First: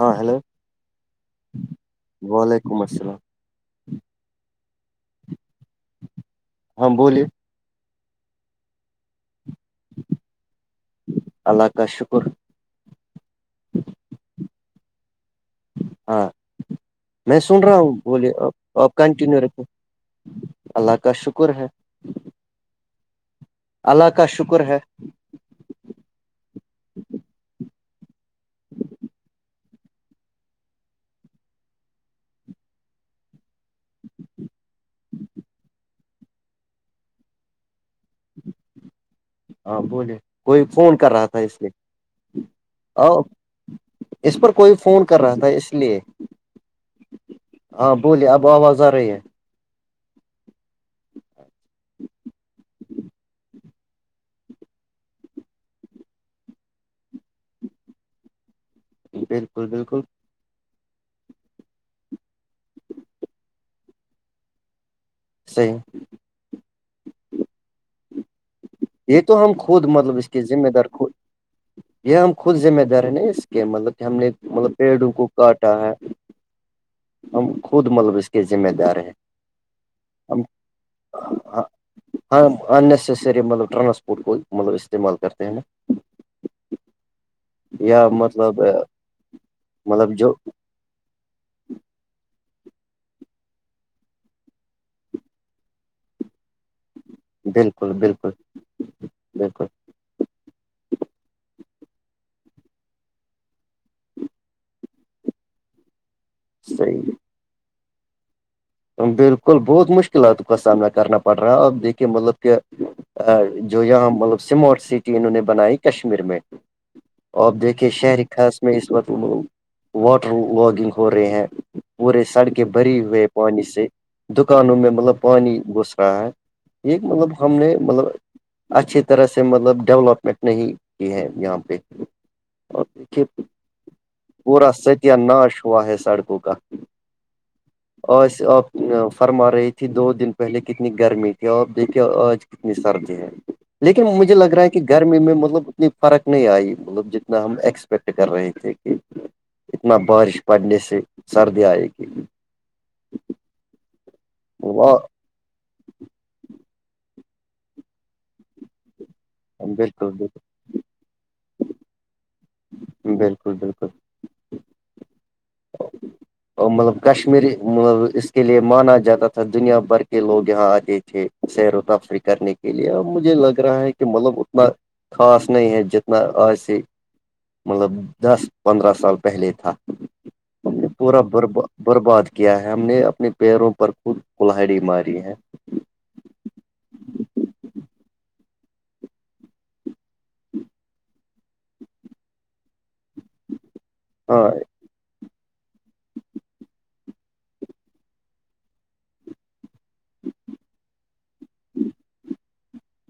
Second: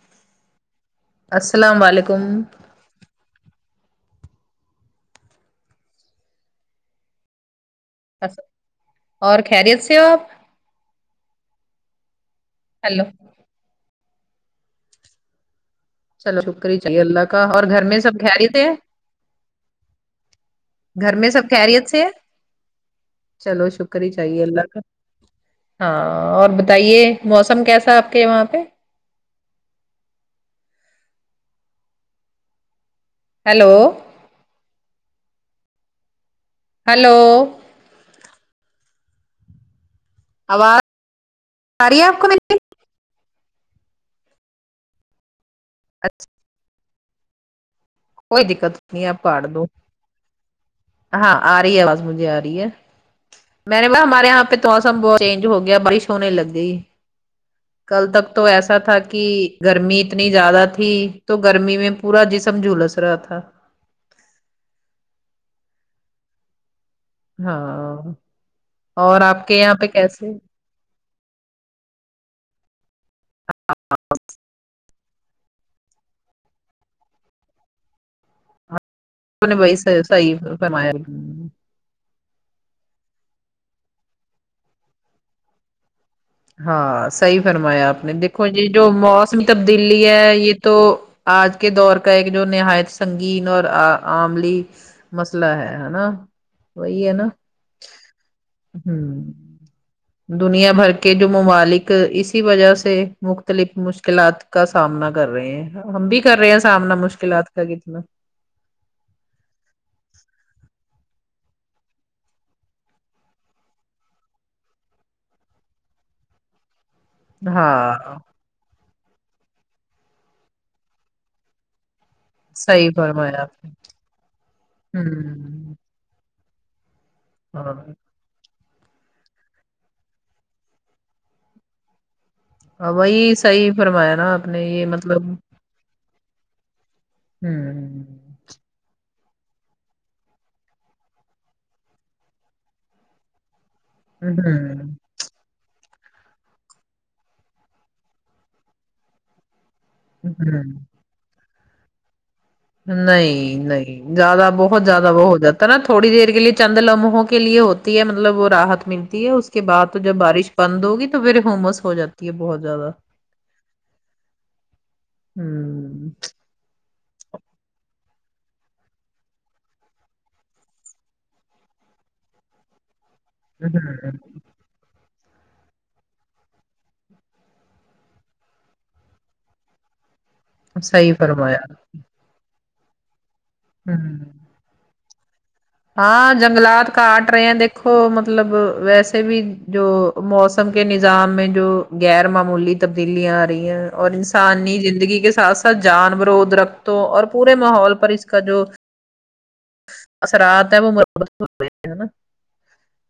ہاں ہیلو السلام علیکم [unintelligible] ولیکم السلام ہاں بولیے [unintelligible] اس [unintelligible] اور خیریت سے ہو آپ اللہ کا شکر ہلو ہاں چلو رکر ہی چاہے اللہ میں کا اور سن رہا گھر ہوں میں سب بولیے گر تھے آپ آپ کنٹینیو رکھیں اللہ کا گھر میں سب شکر خریت سے ہے چلو شکری اللہ کا چاہے اللہ شکر ہے کا ہاں اور بتائیے موسم کیسا آپ کے وہاں پہ [unintelligible] ہیلو [unintelligible] جی [unintelligible] ہلو ہاں بولے کوئی آواز فون کر رہا تھا اس لیے آ رہی ہے آپ کو میری اؤ اس پر کوئی فون کر رہا تھا اس لیے اچھا [unintelligible] ہاں بولیے [unintelligible] کوئی دقت آ نہیں رہی ہے آپ کاٹ دووں ہاں آ رہی آواز مجھے آ رہی ہے میں نے ب ہمارے یہاں پہ تو موسم بہت چینج ہو گیا بارش ہونے لگئی کل تک تو ایسا تھا کہ بالکل گرمی بالکل ات نی زیادہ تھی تو گرمی میں پورا جسم جھلس رہا تھا صحیح [unintelligible] ہاں اور یہ تو آپ ہم کے یہاں خود پہ مطلب کیسے اس کے [unintelligible] ذمہ دار کو [unintelligible] یہ ہم خود ذمہ دار ن اس کے مطلب کہ ہم نے مطلب پیڑوں کو کاٹا ہے ہم خود مطلب اس کے ذمہ دار ہیں نے بیحی فرمایا [unintelligible] ہاں ان نسیسری مطلب ٹرانسپورٹ کو مطلب استعمال کرتے ہیں نا ہاں صحی فرمایا آپ یا نے دیکھو مطلب جی جو موسم تبدیلی مطلب ہے جو یہ تو آج کے دور کا ایک جو نہایت سنگین اور عملی [unintelligible] مسئلہ ہے ہ نا وہی ہے نا بالکل بالکل ہوں بالکل دنیا بھر کے کہ جو ممالک اسی وجہ سے مختلف مشکلات کا سامنا کر رہے ہیں ہم بھی کر رہے ہیں سامنا صحیح مشکلات کا کتنا بالکل بہت مشکلات کا سامنا کرنا پڑ رہا اب دیکھیے مطلب کہ ا جو یہاں مطلب سمارٹ سٹی انہوں نے بنائی کشمیر میں اب دیکھیے ہاں شہر خاص اس وقت وہ لوگ واٹر واگنگ ہو رہے ہیں پورے سڑکیں صحیح بری ہوئے [unintelligible] فرمایا پانی آپ نے سے دکانوں میں مطلب پانی گس رہا ہے یہ مطلب ہم نے ہوں مطلب [unintelligible] اچھی طرح سے مطلب ڈیولپمنٹ نہیں کی ہے یہاں پہ اور دیکھیے وہی صحی فرمایا نا آپ نے پورا یہ ستیہ مطلب ناش ہوا ہے سڑکوں کا ہوں آج آپ فرما رہی تھی دو دن پہلے کتنی گرمی تھی آپ دیکھیے آج نسرد ہے لیکن مجھے لگ رہا ہے کہ ہوں گھر گ میں مطلب اتنی فرق نہیں آئی مطلب جتنا ہم ایکسپیکٹ کر رہے تھے کہ اتنا بارش ہوں پڑنے سے سردی آئے گی نہیں نہیں زیادہ بہت زیادہ وہ ہو جات نا تھوڑی دیر کے لیے چند لمحوں کے لیے ہوتی ہے مطلب وہ راحت ملتی ہے اس کے بع بالکل جب بالکل بارش پند ہوگی تو پھر ہومس ہو جاتی ہے بہت زیادہ بالکل بالکل ہوں مطلب کشمیری اس کے لیے مانا جاتا تھا دنیا بھر کے لوگ یہاں آتے تھے سیر و تفریح کرنے کے لیے ا مجھے لگ رہا ہے کہ ہوں مطلب اتنا خاص نہیں ہے جتنا آسی مطلب دس پندرہ سال پہلے تھا ہم نے صحیح پورا بر فرمایا برباد کیا ہے ہم نے اپنے پیروں پر خود ہوں کلہڑی ماری ہے ہاں جنگلات کاٹ رہے ہیں دیکھو مطلب ویسے بھی جو موسم کے نظام میں جو غیر معمولی تبدیلیاں آ ر رہی ہیں اور ہاں انسانی زندگی کے ساتھ ساتھ جان برود رکھتوں اور پورے ماحول پر اس کا جو اس رات ہے وہ مرت ہوئی نا [unintelligible]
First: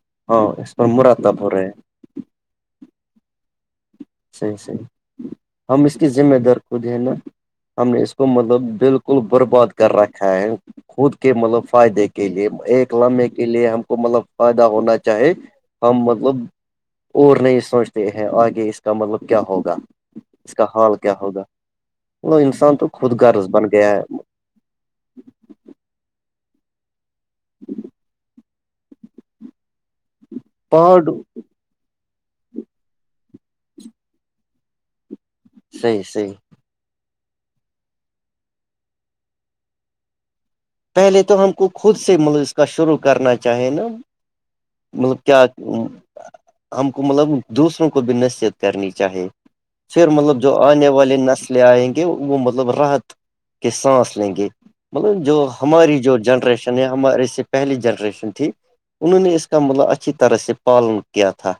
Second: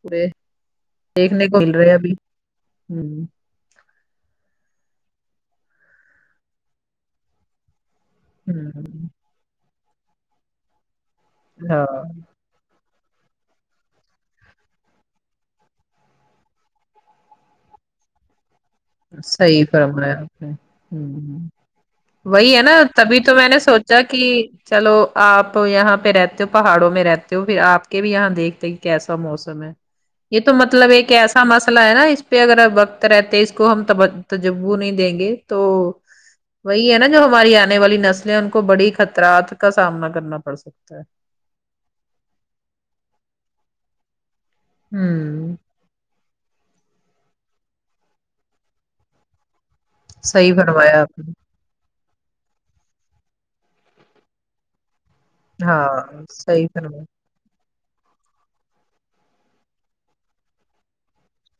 پورے ہاں اس پر مراتب دیکھنے ہو کو مل ہیں رہے اب ہ صحیح صحیح ہم اس کی ذمہ دار کوود ہیں نا ہم نے اس کو مطلب ہ بالکل برباد کر رکھا ہے خود کے مطلب فائدے ہاں کے لیے ایک لے کے لیے ہم کو مطلب فائدہ ہونا چاہی ہم مطلب اور نہیں سوچتے ہیں آگے کا مطلب کیا صحی ہوگا فرمایا آپ نے اس کا حال ہ کیا ہوگا ہ وہ وہی ہے نا انسان تبھی خود تو غرض میں نے بن گیا سوچا ہے کہ چلو آپ یہاں پہ رہتے ہو پہاڑوں میں رہتے ہو پھر آپ کے بھی یہاں دیکھتے کیسا موسم ہے یہ تو مطلب پہاڑ ایک ایسا مسئلہ ہے نا اس پہ اگر وقت رہتے کو ہم تجبو نہیں دیں گے تو صحیح صحیح وہی ہے نا جو ہماری آنے والی نسلیں ہیں ان کو بڑی خطرات کا سامنا کرنا پڑ سکتا ہے پہلے تو ہم کو خود سے ملسکہ شروع کرنا چاہے نا مطلب کیا ہوں ہم کو مطلب دوسروں کو بھی نصیت کرنی چاہیے پر مطلب صحیح جو آنے فرمایا والی آپ نے نسل لے آئیں گے وہ مطلب راحت کے سانس لیں گے مطلب جو ہماری جو ہاں صحیح جنریشن ہے فرمایا ہمارے سے پہلی جنریشن تھی انہوں نے اس کا مطلب اچھی طرح سے پالن کیا تھا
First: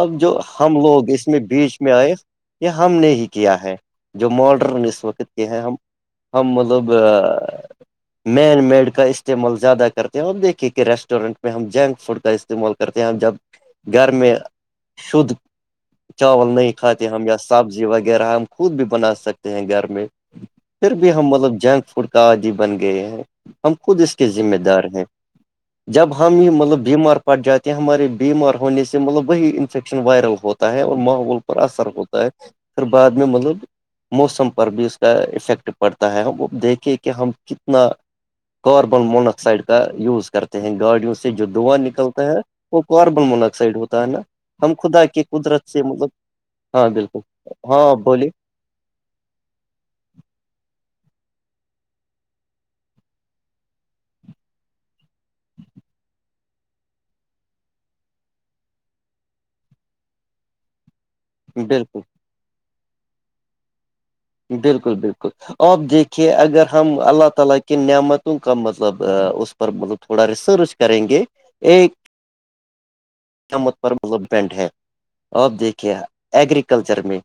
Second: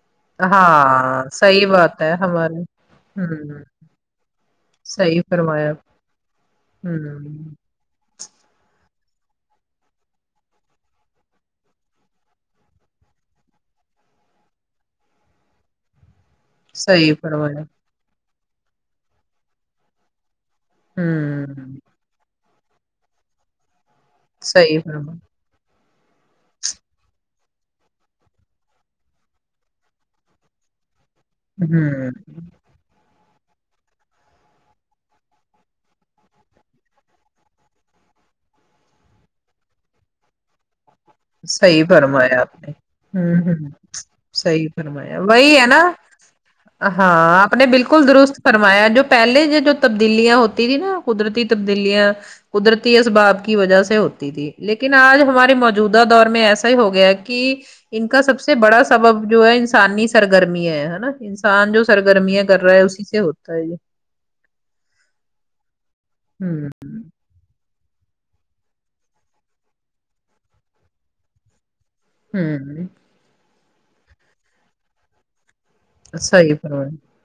اب جو ہم لوگ ہاں اس میں صحیح بیچ میں بات ہے آئے ہمارے یہ ہم نے ہی ہوں کیا ہے جو ماڈرن اس صحیح وقت کے ہیں فرمایا ہم ہم مطلب ہوں مین میڈ کا استعمال زیادہ کرتے ہیں اور دیکھیے کہ ریسٹورینٹ میں ہم جنک فوڈ کا استعمال کرتے ہیں جب گھر میں شدھ چاول نہیں کھاتے صحیح ہم یا فرمایا سبزی وغیرہ ہم خود بھی بنا سکتے ہیں گھر میں پھر بھی ہم مطلب ہوں جنک فوڈ کا عادی بن گئے ہیں ہم خود اس کے ذمہ صحیح دار ہیں فرما جب ہم ہی مطلب بیمار پڑ جاتے ہیں ہمارے بیمار ہونے سے مطلب وہی انفیکشن وائرل ہوتا ہوتا اور ماحول پر اثر ہوں ہوتا ہے پھر بعد میں مطلب موسم پر بھی اس کا افیکٹ پڑتا ہے ہم وہ دیکھیں کہ ہم اپنا کاربن مناکسائڈ کا یوز کرتے ہیں گاڑیوں سے سے جو دواں صحیح نکلتا ہے فرمایا آپ نے وہ کاربن ہوں ہوں مناکسائڈ ہوتا ہے نا صحیح ہم خدا فرمایا کی وہی ہے قدرت نا سے مطلب ہاں بالکل آپ نے ہاں بالکل بولیے درست فرمایا جو پہلے یہ جو تبدیلیاں ہوتی تھی نا قدرتی تبدیلیاں قدرتی اس بااب کی وجہ سے ہوتی تھی لیکن آج ہماری موج موجودہ دور میں ایسا ہی ہو گیا ہے کہ ان کا سب سے بڑا سبب جو ہے انسانی سرگرمی ہے ہے نا ان نان جو بالکل سرگرمیاں کر رہا ہے اسی سے ہوتا ہے یہ بالکل بالکل آپ دیکھیے اگر ہوں ہم اللہ تعالی کے کہ نعمتوں کا مطلب اس پر مطلب تھوڑا ریسرچ کریں گے ایک ہوں [unintelligible] مت پر مطلب ڈپینڈ ہے آپ دیکھیے صحیح فرمایا ایگریکلچر میں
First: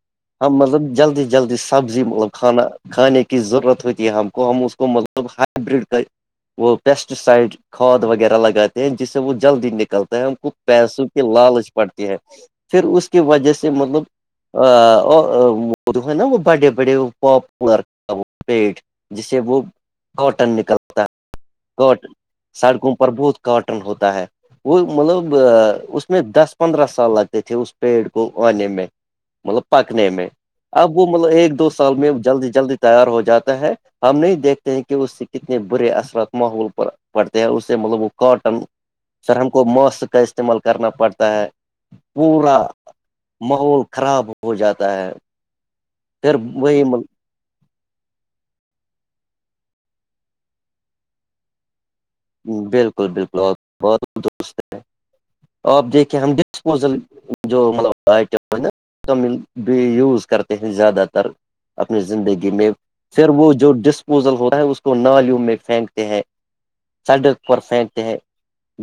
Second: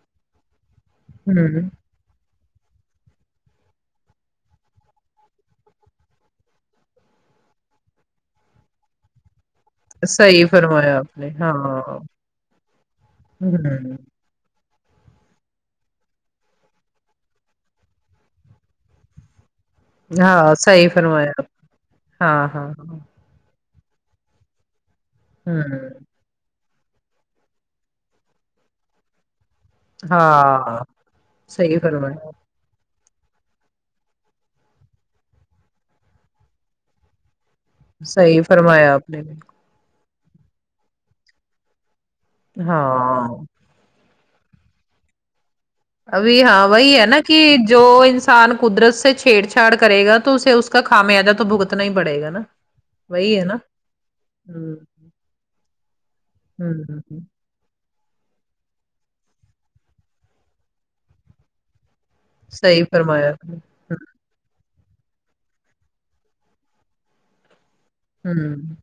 ہم مطلب جلدی جلدی ہوں سبزی مطلب کھانا کھانے کی ضرورت ہوتی ہے ہم کو ہم اس کو مطلب ہائبرڈ وہ پیسٹی سائڈ کھاد وغیرہ لگاتے ہیں جسے وہ جلدی ن کرتا ہے ہم صحیح کو فرمایا پیسوں آپ کی نے ہاں لالچ پڑتی ہے پھر اس کی وجہ سے ہوں مطلب [unintelligible] بڑے بڑے پاپولر کا وہ پیٹ جسے وہ کاٹن ہاں صحیح نکلتا فرمایا آپ کاٹن ہاں ہاں سڑکوں پر ہاں بہت کاٹن ہوتا ہے وہ مطلب ہوں اس میں دس پندرہ سال لگتے تھے اس پیڑ کو آنے میں مطلب پکنے میں ہاں اب وہ مطلب ایک دو صحیح سال میں فرمایا جلد جلدی تیار ہو جاتا ہے ہم نہیں دیکھتے ہیں کہ اس سے کتنے برے اثرات ماحول پر پڑتے ہیں اس سے مطلب وہ صحیح کاٹن فرمایا آپ نے سے ہم بالکل ماسک کا استعمال کرنا پڑتا ہے پورا ہاں ماحول خراب ہو ہو جاتا ہے [unintelligible] ابھی ہاں وہی ہے نا کہ جو انسان قدرت سے چھیڑ چھاڑ کرے گا تو اسے اس کا خامیازہ تو بھگتنا ہی پڑے گا نا بالکل وہی بالکل ہے آ نا بہت دست ہوں ہے آپ دیکھے ہم ہوں ہوں، [unintelligible] جو مطلب آئٹم نا تو بھی یز کرتے ہ زیادہ تر اپنی زندگی میں صحیح پھر فرمایا آپ وہ نے جو ڈسپوزل ہوتا ہے اس کو نالیوں میں پھینکتے ہیں سڑک پر پھینکتے ہے ہوں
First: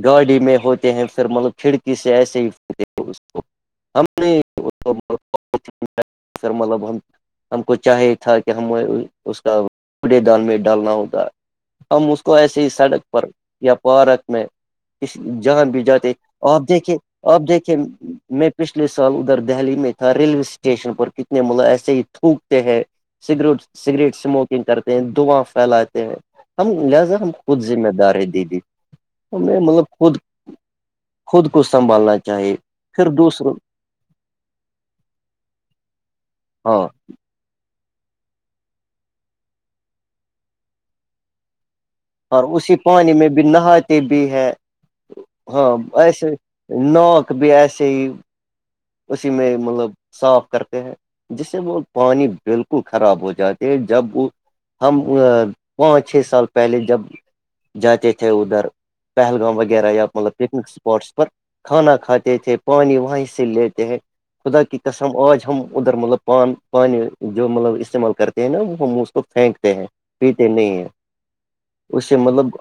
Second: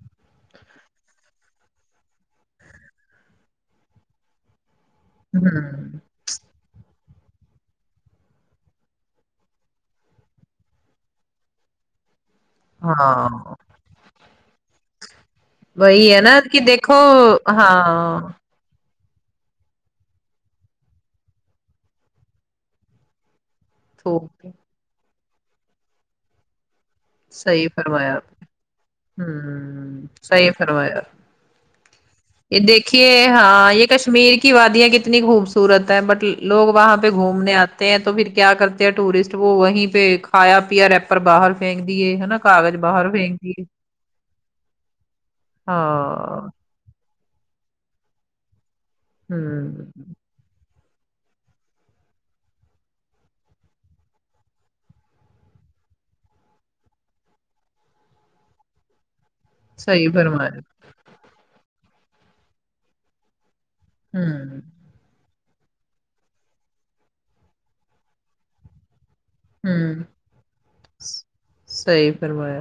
گاڑی میں ہوتے ہیں پھر مطلب کھڑکی سے ایسے ہی پھینک دیتے ہیں اسکو ہوں حینا [unintelligible] ہم کو چاہیے تھا کہ ہمیں اس کا کوڈ دان میں ڈالنا ہوگا ہم اس کو ایسے ہی سڑک پر ہاں یا پارک میں اس جہاں بھی جاتے وہی ہے نا کہ آپ دیکھو دیکھے آپ دیکھے ہاں میں پچھلے سال ادھر دہلی میں تھا ریلوے اسٹیشن پر کتنے مطلب ایسے ہی تھوکتے ہیں سگریٹ سگریٹ تھوک، اسموکنگ کرتے ہیں دعاں پھیلاتے ہیں ہم لہذا خود صحیح ذمہ دار فرمایا آپ ہے دیدی ہم نے مطلب ہوں خود صحی فرمایا خود کو سنبھالنا چاہیے یہ پھر دیکھیے دوسروں ہاں یہ کشمیر کی کی وادیاں کتنی خوبصورت ہے بٹ لوگ ہاں وہاں پہ گھوم گھومنے آتے ہیں تو پھر کیا کرتے ہیں ٹورسٹ وہ وہیں پہ کھایا پیا ریر باہر پھینک دیے ہے نا اور اسی کاغذ باہر پانی میں پھینک بھی دیے نہاتے بھی ہے ہاں ایسے ناک بھی ایسے ہی اسی میں مطلب ہوں صاف کرتے ہیں جس سے وہ پانی بالکل خراب ہو جاتے ہے جب وہ ہم پانچ چھ سال پہلے جب جاتے تھے ادھر پہلگام ویرہ وغیرہ یا صحیح مطلب فرمایا پکنک اسپاٹس پر کھانا کھاتے تھے پانی وہیں سے لیتے ہیں ہوں خدا [unintelligible] کسم آج ہم ادھر مطلب پان پانی جو مطلب استعمال کرتے ہیں نا وہ ہم پھینکتے ہیں ہوں پیتے نہیں ہیں اس صحیح سے مطلب فرمایا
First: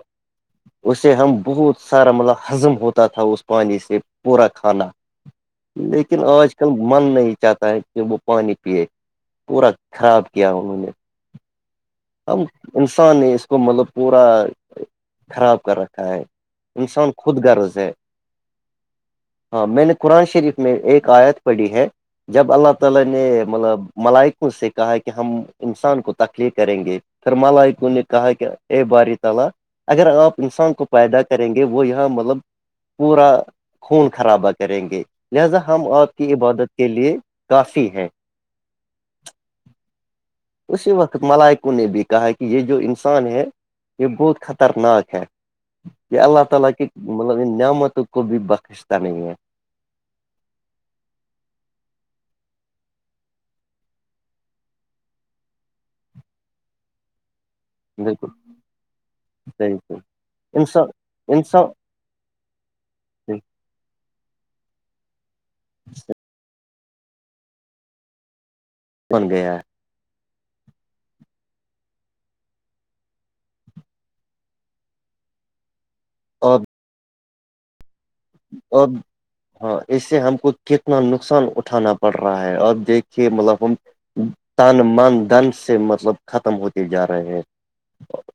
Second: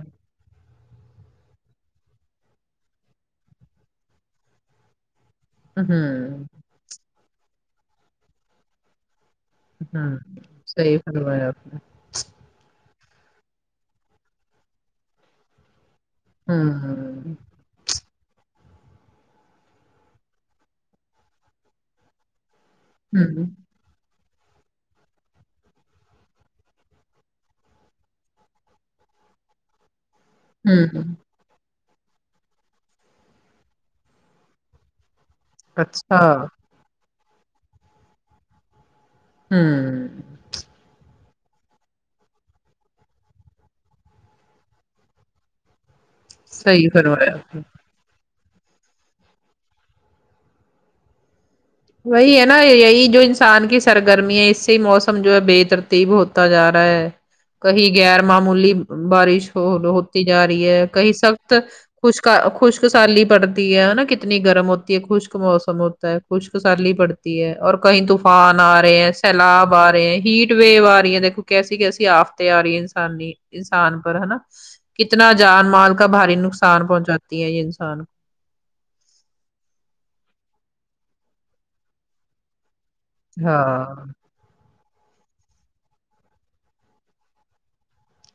اسے ہم بہت سارا مطلب ہضم ہوتا تھا اس پانی سے پورا کھانا لیکن ہوں آج کل من نہیں چاہتا ہے کہ وہ پانی پیے پورا ہوں خراب کیا انہوں نے صحیح فما ہے آپ نے ہم انسان نے اس کو مطلب پورا خراب کر رکھا ہے ہوں انسان خود غرض ہے ہاں میں نے قرآن شریف میں ایک آیت پڑھی ہے اللہ تعالی نے ہوں مطلب ملائک سے کہا ہے کہ ہم انسان کو تکلیف کریں گے تو ملائکو نے کہا کہ اے باری تعالی اگر اپ انسان کو ہوں پیدا کریں گے وہ یہاں مطلب پورا خون خرابا کریں گے لہذا ہم آپ اچھا کی عبادت کے لیے کافی ہیں ہوں اسی وقت ملائکوں نے بھی کہا کہ یہ جو انسان ہے یہ بہت خطرناک ہے کے اللا تالا کی صحیح فرمایا مطلب آپ نعمتوں کو بھئی بکشتا نہیی ہے وہی ہے نا یہی جو انسان کی سرگرمی ہے اس سے موسم جو ہے بہترتی ہی بہت تا جا رہا ہے کہیں غیر بالکل معمولی بارش ہو صحیح صحیح ہوتی جا رہی ہے انسان کہیں سخت انسان خشک خشک سالی پڑتی ہے نا کتنی گرم ہوتی ہے خشک موسم ہوتا ہے خشک تسری پڑتی ہے اور کہیں طوفان آ رہے ہیں بن گیا ہے سیلاب آ رہے ہیں ہیٹ ٹ و آ رہی ہیں دیکھو کیسی کیسی آفتے آ رہی ہے انسانی انسان پر ہے نا کتنا جان مال کا بھاری نقصان پہنچاتی ہے یہ انسان اب ہاں اس سے ہم کو کتنا نقصان اٹھانا پڑ رہا ہے اب دیک کہ کو مطلب ہم ہاں تن من دن سے مطلب ختم ہوتے جا رہے ہیں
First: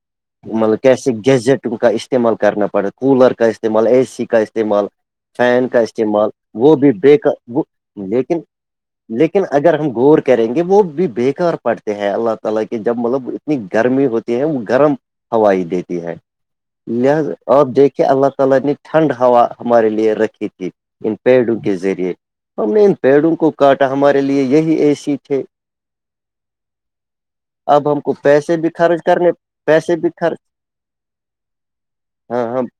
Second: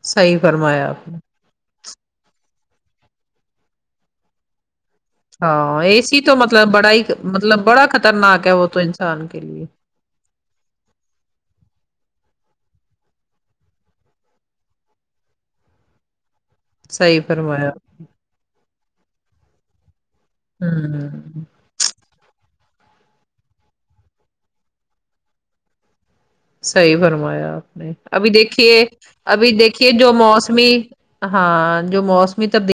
صحیح مطلب فرمایا آپ کیسے نے گیزٹ کا استعمال کرنا پڑا کولر کا استعمال اے سی کا استعمال فین کا ہاں اے سی استعمال تو مطلب وہ بڑا بھی ہی بےیک مطلب بڑا لیکن خطرناک ہے وہ تو انسان کے لیکن لیے اگر ہم گور گرم کرینگے وہ بھی بےکار پڑتے ہیں اللہ تعالی کے جب مطلب اتنی گرمی ہوتی ہیں گرم ہوائی دیتی ہے [unintelligible] صحیح فرمایا تھی ان ہوں پیڑوں کے ذریعے ہم نے ان پیڑوں کو کاٹا ہمارے لیے یہی اے سی تھے صحیح فرمایا آپ نے اب ہم کو ابھی پیسے بھی دیکھیے خرچ کرنے ابھی دیکھیے پیسے بھی جو خرچ موسمی ہاں جو موسمی ہاں ہاں تبدیلی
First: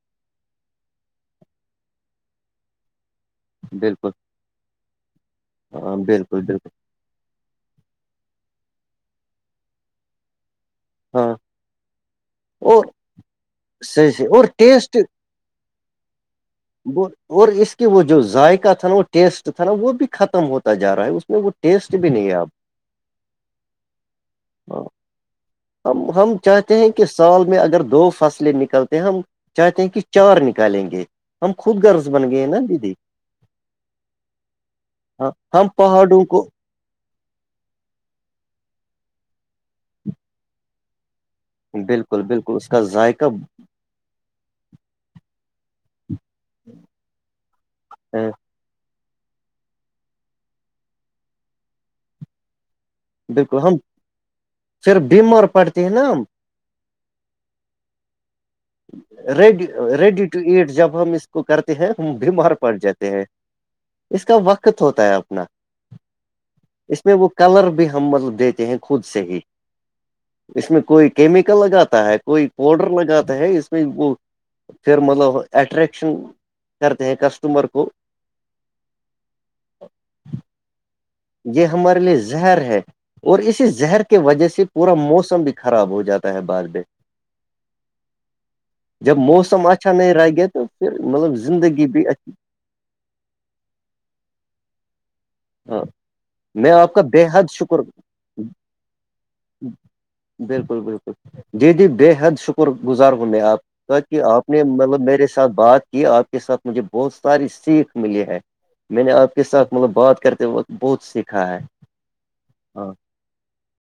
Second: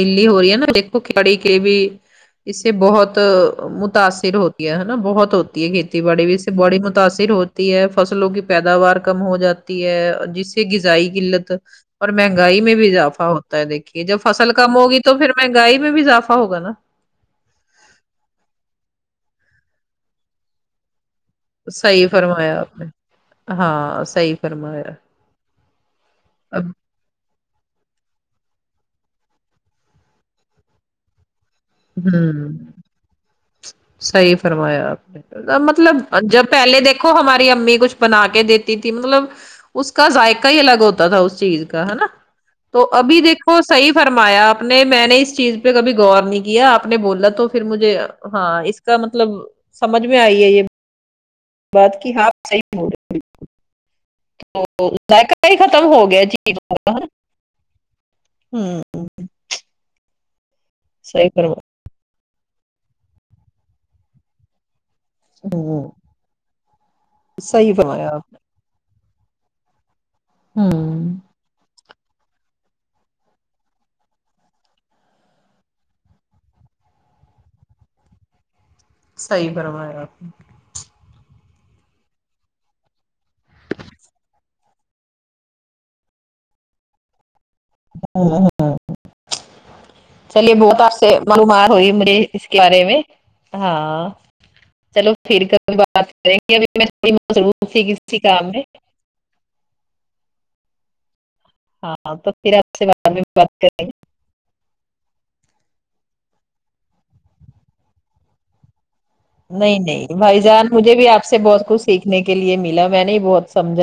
دلی ہو رہی ہے نا دیکھو کڑی کے بھی اس سے بہت بالکل متاثر ہو ہےا بہت ہوتی ہے ہاں کھیتی باڑی بھی بالکل سے بالکل بڑی متاثر ہو ہے فصلوں کی پیداوار کم ہو جاتی ہے جس غذائی ہاں قلت اور مہنگائی میں اور بھی اضافہ ہوتا ہے دیکھیے صحیح جب صحیح اور فصل کم ٹیسٹ ہوگی تو توپھر مہنگائی میں بھی اضافا ہوگا وہ اور اس کے وہ جو ذائقہ تھا نا وہ ٹیسٹ تھا نا وہ بھی ختم ہوتا جا رہا ہے اس میں وہ ٹیسٹ صحی بھی نہیں ہے اب فرمایا آپ نے ہاں صحی فرمایا ہم ہم اب چاہتے ہیں کہ سال میں اگر دو فصلیں نکلتے ہیں ہم چاہتے ہیں کہ چار نکالیں گے ہم خود غرض بن گئے ہیں نا دیدی صحی فرمایا آپ ہاں نے ہم مطلب پہاڑوں جب کو پہلے دیک کو ہماری امی کچھ بنا کے دیتی تھی مطلب اس کا ذائقہ ہی الگ ہوتا تا تھا اس چیز کا ہے نا بالکل بالکل اس کا تو ابھی ذائقہ دیکھو صحیح فرمایا آپ نے میں نے اس چیز پہ کبھی غور نہیں آپ نے بولا تو پھر مجھے ہاں اس کا مطلب سمجھ میں آئی ہے یہ بات کی ہاں صحیح موڈ بالکل ہم پھر توذق بیمار ہی پڑتے ختم ہیں ہو نا گیا ہم ریڈی ریڈی ٹو ایٹ جب ہم اس صحیح کو فرمایا کرتے ہیں بھی مر پڑ جاتے ہیں اس کا وقت ہوتا ہے اب نا ہوں اس میں وہ کلر صحیح بھی ہم فرمایا آپ مطلب دیتے ہیں خود سے ہی اس میں کوئی ہوں کیمیکل لگاتا ہے کوئی پاؤڈر لگاتا ہے اس میں وہ پھر مطلب اٹریکشن کرتے ہیں کسٹمر کو صحیح برمایا آپ نے یہ ہمارے لیے زہر ہے اور اسی زہر کی وجہ سے پورا موسم بھی خراب ہو جاتا ہے بعد میں جب موسم اچھا نہیں رہ [inaudible] گیا چلیے تو بہت آپ پھر سے م مطلب ب مار زندگی ہوئی بھی مری اچ بارے میں ہاں چلو پھر ک بات کریں گ ابھی میں آپ کا بے حد ضرور تھی شکر کسی کام میں بالکل بالکل جی جی بے ہاں تو حد پھر شکر آپ سے بعد گزار ہوں میں بات آپ کریں گے کہ آپ نے مطلب میرے ساتھ بات کی آپ کے ساتھ مجھے بہت ساری سیکھ ملی ہے میں نے آپ کے ساتھ نہیں مطلب نہیں بات بھائی کرتے جان وقت مجھے بہت بھی آپ سے سیکھا ہے بہت کچھ سیکھنے کے لیے ہاں ملا میں نے بہت سمجھا